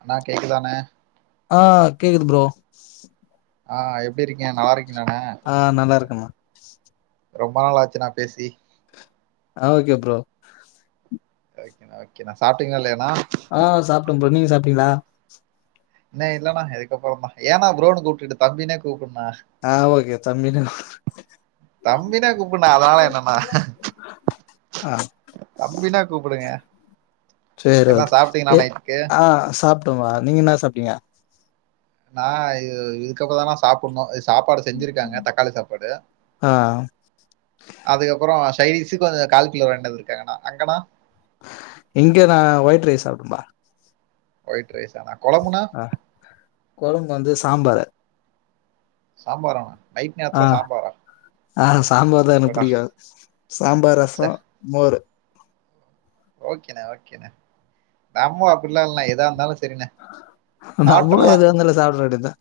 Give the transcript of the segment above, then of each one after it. அண்ணா கேக்குதானே ஆஹ் கேக்குது ப்ரோ ஆஹ் எப்டி இருக்கீங்க நல்லா இருக் ஆஹ் நல்லா இருக்குமா ப்பி ரொம்ப நாளாச்சு நா பேசி ஆ ஓகே ப்ரோ ஒகேன ஓகேனா சாப்ட்டீங்களா இல்லயான ஆஹ் சாப்பிட்டோம் ப்ரோ நீங்க சாப்ட்டீங்களா இன்ன இல்லன்னா இதுக்கப்புறம் தான் ஏன்னா ப்ரோனு கூப்பிட்டு தம்பினே கூப் னா ஆ ஓகே தம்பினு தம்பினே கூப்பிட்னா அதனால என்னன்னா ஆஹ் சரி ஓக என்ன சாப்ட்டீங்களா நைட்டுக்கு ஆஹ் சாப்பிட்டோமா நீங்க என்ன சாப்பிட்டீங்க நான் இது இதுக்கப்புற தானா சாப்பிடணும் சாப்பாடு செஞ்சிருக்காங்க தக்காளி சாப்பாடு ஆ அதுக்கப்புறம் சைடீஸுக் கொஞ்சம் கால் கிலோ வாங்கிட்டு வந்துருக்கங்கான அங்கண்ணா இங்க நான் ஒயிட் ரைஸ் சாப்பிட்டேபா ஒயிட்ரைசானா அஹ் குழம்பு வந்து சாம்பரு சாம்பார்ரான ஆஹ் ஆஹ் சாம்பார் தான் எனக்கு அடடா பிடிக்காது சாம்பார் ரசம் மோரு ஓகேண்ணா ஓகேண்ணா நம்ம அப்படிலாம் இல்லனா ஏதா இருந்தாலும் ச நம்மளு ஏதோ ஒண்ணுல சாப்ட்றவேண்டியதுதா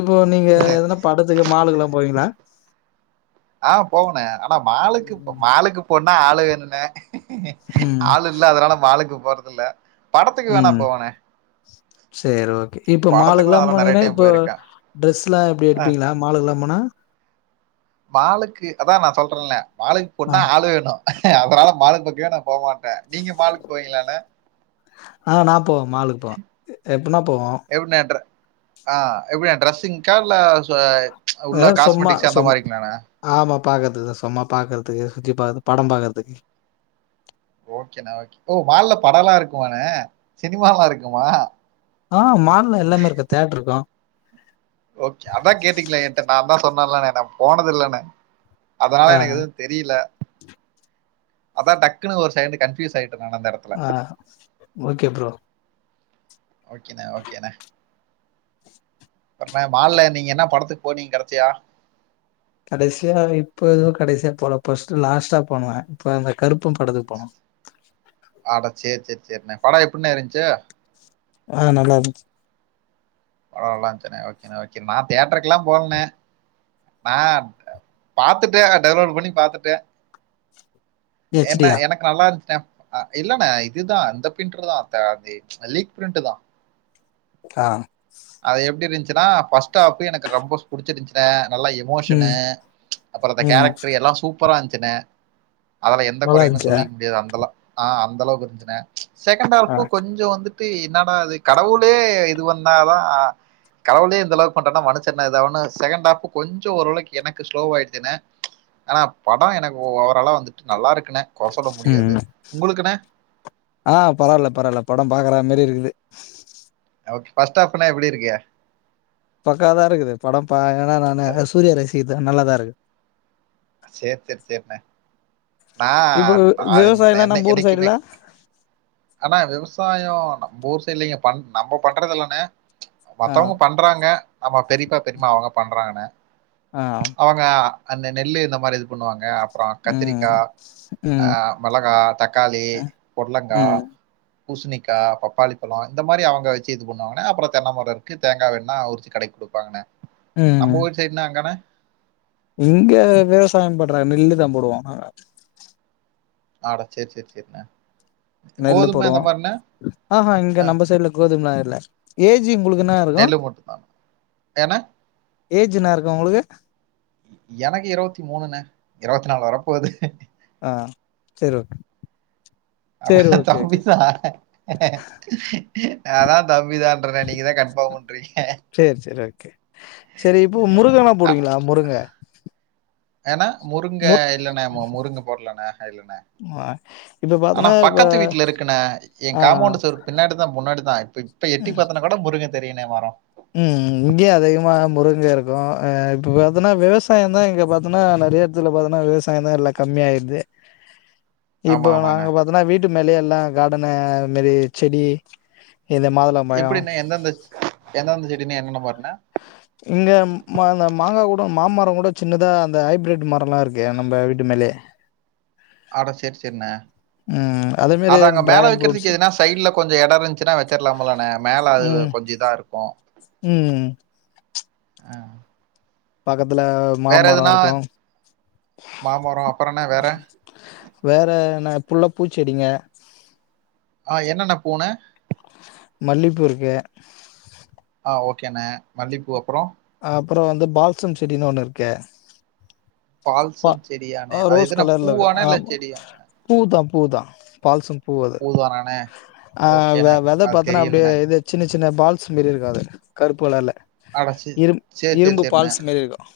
இப்போ நீங்க எதுனா படத்துக்கு மாலுக்கல்லா போவீங்களா ஆஹ் போவண்ணே ஆனா மாலுக்கு மாலுக்கு போன் ஆ ஆளு வேணுன்னே ம் ஆள் இல்ல அதனால மாலுக்கு போறதுல உம் சேரி ஓகே இப்ப படத்துக்குலாம் மாலுக்கெல்லாம் அதெல்லாம் நெறைய போனிங்கான டைம் இப்ப போயிருக்கேன். ட்ரெஸ்ல்லாம் எப்படி அ எடுப்பீங்களா மாலுக்கெல்லாம் போனா மாலுக்கு அதான் நான் சொல்றேன்ல மாலுக்கு ஆ போனா ஆள் வேணும் அதனால மாலுக்கு பக்கமே நா போமாட்டே நீங்க மாலுக்கு போவீங்களாண்ணே ஆ நா போவோம் மாலுக்கு போம் எப்பனா போவோம் ஆஹ் எப்படியா டிரரெஸ்ஸிங்க்கா இல்ல சோ ஆ சும்மா சும் ஆமா பாக்கறதுக்குதா சும்மா பாக்கறக் து சுத்தி பாத்து படம் பாக்கறதுக்கு ஓகேண்ணா ஓகே ஓ மால்ல படம் எல்லாம் இருக்குமாண்ணே சினிமல்லாம் இருக்குமா ஆஹ் மால்ல எல்லாமே இருக்கும் தியேட்டர் இருக்கும் ஓகே அதான் கேட்டீங்களா ஏன்ட நான் தான் சொன் ண்ணே இல்லண்ணே நா போனது இல்லண்ணே அதனால ஆ எனக்கு எதுவும் தெரில அதான் டக்குன்னு ஒரு செகண்ட் கன்ஃபூஸ் ஆய் ஆஹ் ஓகே ப்ரோ ஓகேண ஓகேண அப்ரம்னா மால்ல நீங்க என்ன படத்துக்கு போ நீங்க கடசிய கடைசியா இப்பதும் கடைசியா போல ஃபர்ஸ்ட் லாஸ்ட்டா போனே இப்ப அந்த கருப்பு அட சேரி சேரி செரிண்ணே படோ எப்டிணே இருந்ச்சு ஆஹ் நல்லாருந்துச்சு படோ நல்லாருந்துச்சுனே ஓகேண்ணே ஓகேண்ணே நா தியேட்டருக்கலா போலணே நா பாத்துட்டே டவுன்லோட் பண்ணி பாத்துட்டே ஹெச் டி என்ன யா எனக்கு நல்லா இருந்துச்சுணே அ இல்லண்ணா இதுதான் அந்த பிரிண்ட்ர் தான் லீக் பிரிண்ட் தான் ஆஹ் ஃபஸ்ட் ஆஃப் எனக்கு ரொம்ப புடிச்சிருக்குனே நல்ல எமோஷனு ம் அப்ற இந்த ம் கேரக்ட்ரு எல்லா சூப் சூப்பராருந்துச்சினே அதுல எந்த நல்லா குறையுமே இருந்துச்சா சொல்லிக்க முடியாது அந்தெல்லா ஆஹ் அந்த அளவுக்கு இருந்துச்னே செகண்ட் ஆ ஆப்பு கொஞ்சம் வந்து என்னடா அது கடவுளே இது வந்தாத ஆ கடவுலயே இந்தளவுக்கு பண்ற மனுச என்ன எத ஒன்னு செகண்ட் ஆப் கொஞ்சம் ஓரளவுக்கு எனக்கு ஸ்லோவா ஆயிடுத்தன ஆனா படம் எனக்கு ஓரளவு வந்துடு நல்லா இருக்கு உம் ஆஹ் பரவால பரவால படம் பாக்குற மாதிரி இருக்குது ச்சி ஓகே ஃபர்ஸ்ட் ஆஃப்னா எப்படி இருக்க பக்காவாதா இருக்கு படம் பா ஏனா நானு சூரிய ரசிகர்த்தன நல்லதா இருக்கு சரி சரி சேரின்ன நா இப்போ அது என் விவசாயல்லா என்னை நம்ப ஊர் என்னைக்குமே சைடுல ஆனா விவசாயம் நம்ம ஊர் சைட்ல இங்க பண் நம்ம பண்றதுல்லன ஆ மத்தவங்க பண்றாங்க நம்ம பெரியப்பா பெரியமா அவங்க பண்றாங்கன்ன ஆ அவங்க அந்த நெல்லு இந்த மாதிரி இது பண்ணுவாங்க அப்புறம் கத்திரிக்க ம் ம் மிளகா தக்காளி ம் புடளங்கா ம் பூசணிக்காய் பப்பாளி பழம் இந்த மாதிரி அவங்க வச்சு இது பண்ணுவாங்கே அப்புறம் தென்னைமர இருக்கு தேங்கா வெட்டுனா உரிச்சு கடக்கி கொடுப்பாங்கனே நம்ப ம் ஊர் சைடுனா அங்கனா இங்க விவசாயம் பண்றாங்க நெல்லு வந்துடும் ஆட சரி சரி சரிண்ண நெல்லு போடுவோம் ஆஹ்ஹ இங்க அ நம்ம சைடு்ல கோதும இல்ல ஏஜ் உங்களுக்கு என்ன இருக்கும் நெல்லு மட்டும் தானா? ஏண்ணே? ஏஜ் என்ன இருக்கு உங்களுக்கு எனக்கு இருவத்தி மூனுனே இருவத்தி நாலு வர போகுது ஆஹ் சரி ஓகே சரி அப்புறான் ஓகே ஓகே தம்பிதான் நாதான் தம்பிதன்ற நீங்கதா கண்பாம் பண்றீங்க சரி சரி ஓகே சரி இப்போ முருங்கல்லா அ போடுவீங்களா முருங்க என்னா முருங்க முரு இல்லண்ணா முருங்கை போடலண்ணா இல்லண்ணா ஆ இப்ப ஆனா பாத்தன்னா இப்ப பக்கத்து வீட்டுல இருக்குன ஆ என் காம்பவுண்ட சார் பின்னாடி தான் முன்னாடி தான் இப்ப இப்ப எட்டி பார்த்தா கூட முருங்க தெரியனே மாறோம் உம் இங்கேயே அதிகமா முருங்க இருக்கும்ஹ இப்ப பாத்தீன்னா விவசாயம்தான் இங்க பாத்தோன்னா நிறைய இடத்துல பாத்தீன்னா விவசாயம தான் எல்லாம் கம்மியாயிடுது ஆமா, இப்ப ஆமாண்ணே. நாங்க பாத்தன்னா வீட்டு மேல எல்லாம் கார்டன மாரி செடி இந்த மாதுளம் பயம் ந்தே என்ன ஆஹ மா அந்த மாங்கா கூட மாமரம் கூட சின்னதா அந்த ஹைபிரிட் மரம்ல்லாம் இருக்கே நம்ம வீட்டு மேலயே ஆட செரி செரிண்ண ம் அதே மாரி அத அங்க மேல டிராகன் ஃப்ரூட்ஸ் வைக்கறிறதுக்கு எதுனா சைட்ல கொஞ்சம் இட இருந்துச்சுன்னா வச்சிடலாமலண்ண மேல அது ம் கொஞ்சம் இதான் இருக்கும் ம் ஆஹ் பக்க வேற எதுனா மாமரம் அப்புறம் என்ன வேற வேற என்ன புள்ள பூச்செடிங்க ஆஹ் என்னன்ன பூன மல்லிப்பூருக்கு ஆஹ் ஓகேண்ணே மல்லிப்பூ அப்புறம் அப்புறம் வந்து பால்சம் செடனு ஒண்ணு இருக்க பால்சம் செடியாண்ணே? அது ரோஸ் எதுனா கலர்ல இருக்கு பூவாண்ணே? இல்ல ஆமா செடியாண்ணே? பூ தான் பூ தான் பால்ஸன் பூ அது ஆஹ் ஓகேண்ணே. வெத அது பத்தன்னா தெரியலண்ணே. அப்படிய சின்ன சின்ன பால்ஸ் மாரி இருக்காது கருப்புகளல்ல அட! சே இரும் சரி, இரும்பு பால்ஸ் மாதிரி இருக்கும்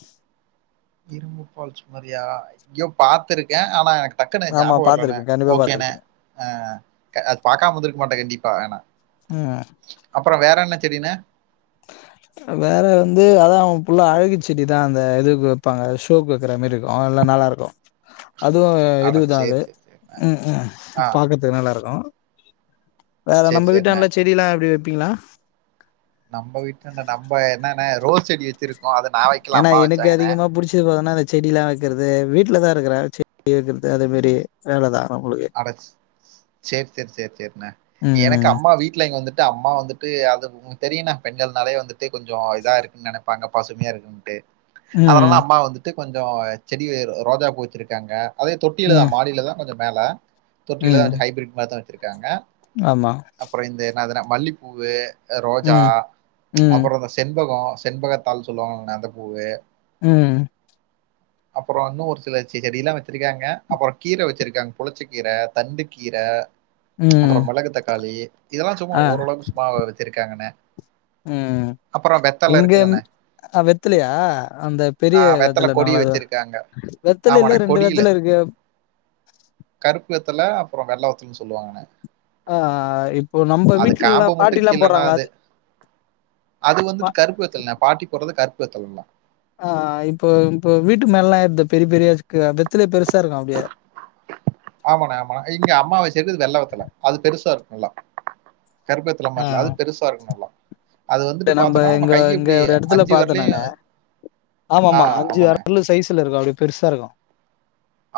இரும்புபால்ச்சு மாரியா ஐயோ பாத்திருக்கேன் ஆனா எனக்கு டக்கு ஆமா ஞாபக வரலணே பாத்திருப்பீங்க கண்டிப்பா ஓகேணே பாத்திருப்பீங்க ஹா அது பாமக்க மாட்டேன் கண்டிப்பா ம் அப்புறம் வேற என்ன செரினா வேற வந்து அதான் அவங்கல்ல அழகு செடிதான் அந்த எதுக்கு வைப்பாங்க ஷோக்கு வைக்கிற மாதிரி இருக்கும் எல்ல நல்லா இருக்கும் அதுவும் அட சரி, இதுதான்து சரி, சரிண்ணே. ம்ம் ஆ பாக்ரக்கறதுக்கு நல்லா இருக்கும் வேற சரி, நம்ம வீட்டா சரிண்ணே. நல்ல செடி எல்லாம் அப்படி இருப்பீங்களா நம்ம வீட்டு நம்ம என்ன ரோஸ் செடி வச்சிருக்கு ஏன்னா எனக்கு அதிகமா புடிச்சது போதனா செடிலாம் வைக்கிறது வீட்டில தான் இருக்கிறாங்க செடி வைக்கிறது அதே மாரி வேலை தான் செரி செரி செரிசெரிண்ணே எனக்கு ம் அம்மா வீட்டுல இங்க வந்துட்டு ட்டு அம்மா வந்துட்டு அது உங்க தெரியும்னா பெண்கள்னாலே வந்துட்டு கொஞ்சம் இதா இருக்குன்னு நினைப்பாங்க பசுமையா இருக்குன்ட்டு அதனால ம் அம்மா வந்துட்டு கொஞ்சம் செடி ரோஜா பூ வச்சிருக்காங்க அதே ம் தொட்டிலான் மாடில தான் கொஞ்சம் மேல தொட்டில ம் தான் ஹபிட் மாரி தா வச்சே இருக்காங்க ஆமா அப்புறம் இந்த என்னதுன மல்லிப்பூவு ரோஜா ம் ம் அப்புறம் இந்த சென்பகம் செண்பகத்தாள் சொல்லுவாங்கன்ன அந்த பூவு உம் அப்புறம் இன்னும் ஒரு சில செடி எல்லாம் வச்சிருக்காங்க அப்புறம் கீரை வச்சிருக்காங்க புளிச்ச கீரை தண்டு கீரை ம் அப்பறம் மிளகு தக்காளி இதெல்லாம் சும்மா ஓரளவுக்கு சும்மா வச்சுருக்காங்கனே உம் இங்க இருக்குல்லண்ணே அஹ் வெத்தலையா அந்த பெரிய ஆஹ் வெத்தலை வெத்துல கொடி நாங்களது வச்சிருக்காங்க ஆமாண்ணே வெத்தலையில ரெண்டு கொடியில வெத்துல இருக்கு கருப்பு வெத்தல அப்பறம் வெள்ளை வெத்தலுமுன்னு சொல்லாங்கானே ஆ இப்போ நம்ம அது வீட்லல்லா காம்ப மட்டும் பாட்டில்லா கீழனா போடுறாங்களா அது அது பா வந்துட்டு கருப்பு வெத்தல பாட்டி போடுறது கருப் [unintelligible] ஆ இப்போ இப்போ வீட்டு மேல எல்லாம் எருது பெரிய பெரியா பெத்துலய பெருச ஆமான்னா ஆமான்னா இங்க அம்மாவ வைச்சிருக்குது வெள்ளை வெத்துல அது பெருசா இருக்கும் இல்லாம் கருபெத்தவ மாில அது பெருசா இருக்கணும் நல்லா அது இங்க வந்துட்டு நம்ம பார்த்தோம்னா இங்க கை இங்க இப்படி ஒரு இடத்துல அஞ்சு பாத்த நானு வரலையும் ஆமா ஆ ஆமா அஞ்சு ஆமாண்ணே விரல் சைஸ்ல இருக்க பெருசா இருக்கும்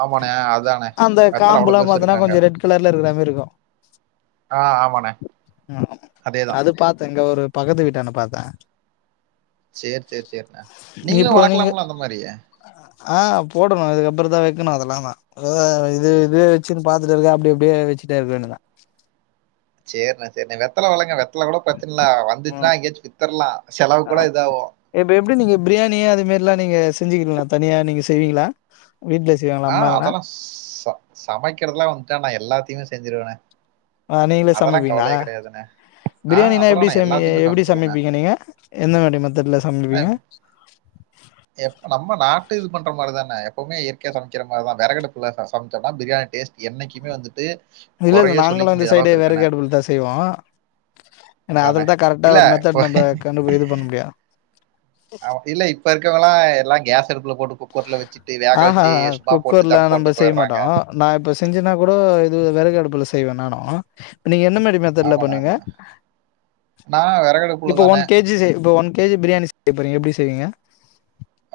ஆமாண்ணே அதானே அந்த வெத்தலை அவ்வளவு காம்பல்லா பெருசு பாத்தனா இருக்காங்க கொஞ்ச ரெட் கலர்ல இருக்குறா மாரி இருக்கும் ஆ ஆமாண்ணே ம் அதேதான் அது பாத்த இங்க ஒரு பக்கத்து வீட்டான்டா பாத்தேன் சேரி சேரி சேரிண்ணா நீங்களும் வளக்கலாங்கல அந்த மாரியே ஆஹ் போடணும் இதுக்கப்புறத்தான் வைக்கணும் அதெல்லாம் தான் இது இது வச்சுன்னு பாத்துட்டு இருக்கேன் அப்படி அப்படியே வச்சுட்டே இருக்க வேன்னுதான் செரிண்ணே செரி வெத்தல வளங்க [unintelligible] கூட பிரச்சன இல்ல வந்துச்சுன்னா ம் எங்கயாச்சு வித்தரலா செலவுக்கு கூட ஆம் இதாவு எல்லாம் நீங்க செஞ்சுக்கிறீங்களா தனியா நீங்க செய்வீங்களா வீட்ல செய்வாங்களா அம்மா ஆஹ் எதனா அதெல்லாம் ஸ்ஸ்சா சமைக்கிறதுதெல்லாம் வந்துட்டு நான் எல்லாத் சத்திய செஞ்சுருவான ஆஹ் நீங்களு சமைப்பீங்களா ஆ பிரியாணினா எப்டி அதெல்லாம் நான் சமி எல்லாத்தையுமே எப்டி சமைச்சிருவேண்ணே சமைப்பீங்க நீங்க எந்த மாரி மெத்தட்ல அண்ணே, சமைப்பீங்க எப்ப நம்ம நாட்டு இது பண்ற மாரி தானே எப்பவுமே சமைக்கிறமாரிதான் விறகடுப்புல சமைச்சோம்னா பிரியாணி டேஸ்ட் என்னைக்குமே வந்துட்டு இல்ல இல்ல குறையே சொல்லிக்க நாங்களும் இந்த முடியாத சைடே அளவுக்கு இருக்குண்ணே. வேறுகடுபல தான் செய்வோம் ஏன்னா அதானே! அதுலதான் கரெக்டா இல்ல ஒரு இப்போ மெத்தட் நம்ப கண்டு இது பண்ண முடியும் அ இல்ல இப்ப இரு [unintelligible] எல்லா கேஸ் அடுப்புல போட்டு குக்கர்ல வச்சுட்டு, வேக வச்சு ஆஹஹாஹா சும்மா போட்டு குக்கர்ல தம் நம்ப போட்டு செய்ய மாட்டோ போயிடுறாங்க. நா இப்ப செஞ்சன்னா கூட இது வெறகு அடுப் செய்வேன் நானும் நீங்க என்ன மாரி மெதட்ல ஆமாண்ணே, பண்ணுவீங்க ஆமாண்ணே. நான் விறகடுப்புல இப்போ தானே ஒன் கேஜி இப்போ ஒன் கேஜி பிரியாணி செய்றீங்க எப்டி செய்வீங்க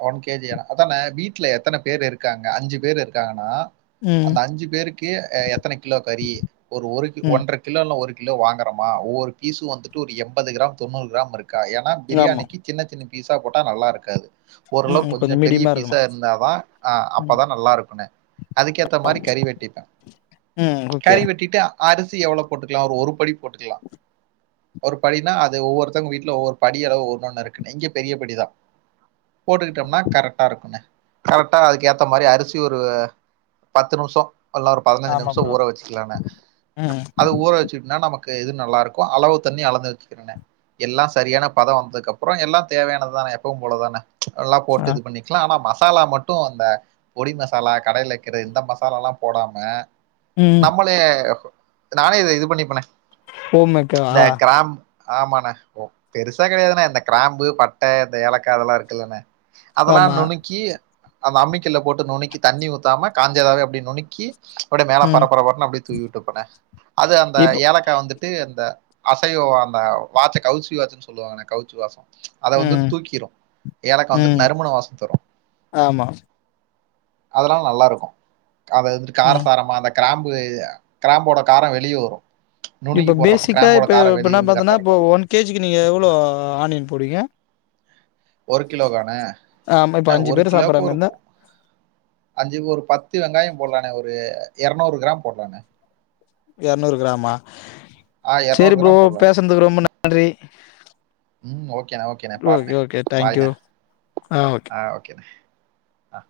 ஒன் கேஜி அதானே வீட்டுல எத்தனை பேரு இருக்காங்க அஞ்சு பேரு இருக்காங்கன்னா ம் அந்த அஞ்சு பேருக்கு எத்தனை கிலோ கறி ஒரு ஒரு ம் ஒன்றரை கிலோல்ல ஒரு கிலோ வாங்குறமா ஒவ்வொரு பீஸும் வந்துட்டு ஒரு எண்பது கிராம் தொண்ணூறு கிராம் இருக்கு ஏன்னா ஆமா பிரியாணிக்கு சின்ன சின்ன பீஸா போட்டா நல்லா இருக்காது ம் ஓரளவு ம் கொஞ்சோ கொஞ்சம் பெரிய மீடியமா இருக்கணு பீஸாக இருந்தால் தான் அப்போ ம் தான் நல்லா இருக்குணே அதுக்கேற்ற மாதிரி கறி வெட்டிப்பேன் ம் ஓகே கறி வெட்டிட்டு அரிசி எவ்வளோ போட்டுக்கலாம் அவ ஒரு படி போட்டுக்கலாம் ஒரு படினா அது ஒவ்வொருத்தவங்க வீட்டுல ஒவ்வொரு படி அளவு ஒன்னு ஒண்ணு இருக்குணு இங்க பெரிய படிதான் போட்டுக்கிட்டோம்னா கரெக்டா இருக்குண்ணு கரெக்டா அதுக்கு ஏத்த மாதிரி அரிசி ஒரு பத்து நிமிஷம் அதல்லாம் ஒரு பதினைஞ்சு ஆமா நிமிஷம் ப்ரோ. ஊற வச்சுக்கலான ம் அது ஊற வச்சுனா நம இது நல்லா இருக்கும் அளவு தண்ணி அளந்து வச்சுக்கிறேன் எல்லாம் சரியான பதம் வந்ததுக்கு அப்புறம் எல்லாம் தேவையானதுதானே எப்பவும் போலதானே எல்லாம் ஆ போட்டு இது பண்ணிக்கலாம் ஆனாச மசாலா மட்டும் அந்த பொடி மசாலா கடைலக்கரை இந்த மசாலா எல்லாம் போடாம ம் நம்மளே நானே இத இது பண்ணிப்பனேன் போமைக்க ஆஹ் ஆமாண்ணா ஓ பெருசா கிடையாதுன்னா இந்த கிராம்பு பட்டை இந்த ஏலக்காய் அதெல்லாம் இருக்கு இருக்கலான அதெல்லாம் ஆமா நுனுக்கி அந்த அம்மிக்கள்ள போட்டு நுக்கி தண்ணி ஊத்தாம காஞ்சேதாவே அப்படி நுக்கி அப்படியே மேல ம் பரப்பரப்பறன்னு அப்படியே தூவி விட்டு போனேன் அது அந்த இப்போ ஏலக்காய் வந்துட்டு அந்த அசைவம் அந்த வாச்சை கவுச்சி வாச்சுன்னு சொல்லுவாங்கண்ண கவுச்சி வாசம் அத வந்துட்டு ம் தூக்கிடும் கக்க வந்துட்டு ம் நறுமணம் வாசம் தரும் ஆமா அதெல்லாம் நல்லா இருக்கும் அத ம் காரசாரமா அந்த கிராம்பு கிராம்போட காரம் வெளியே வரும் இப்போ நுணுக்கி போடுறப்ப பேசிக்காக கிராம்போட இப்போ காரம் இப்போ வெளிய என்ன வந்து கரெக்டா பார்த்தீங்கன்னா இப்போ இருக்கும் ஒன் கேஜிக்கு நீங்கள் எவ்வளோ ஆனியன் போடுங்க ஒரு கிலோக்கானு ஆமா இப்ப அண்ண அஞ்சு ஒரு பேர் சாப்பட்ற கிலோவுக்கு மாரி ஒரு இருந்தா அஞ்சு ஒரு பத்து வெங்காயம் போடலானே ஒரு இரநூறு கிராம் போடலாங்க இரநூறு கிராம ஆஹ் இரநூறு செரி ப்ரோ கிராம் போடலாண்ணே பேசுறதுக்கு ரொம்ப நன்றி ம் ஓகேண்ணே ஓகேண்ணே பாருண்ணே ஓகேஓகே தேங்க்யூ பாய்ண்ணே ஆஹ் ஓகேண்ணே ஆஹ்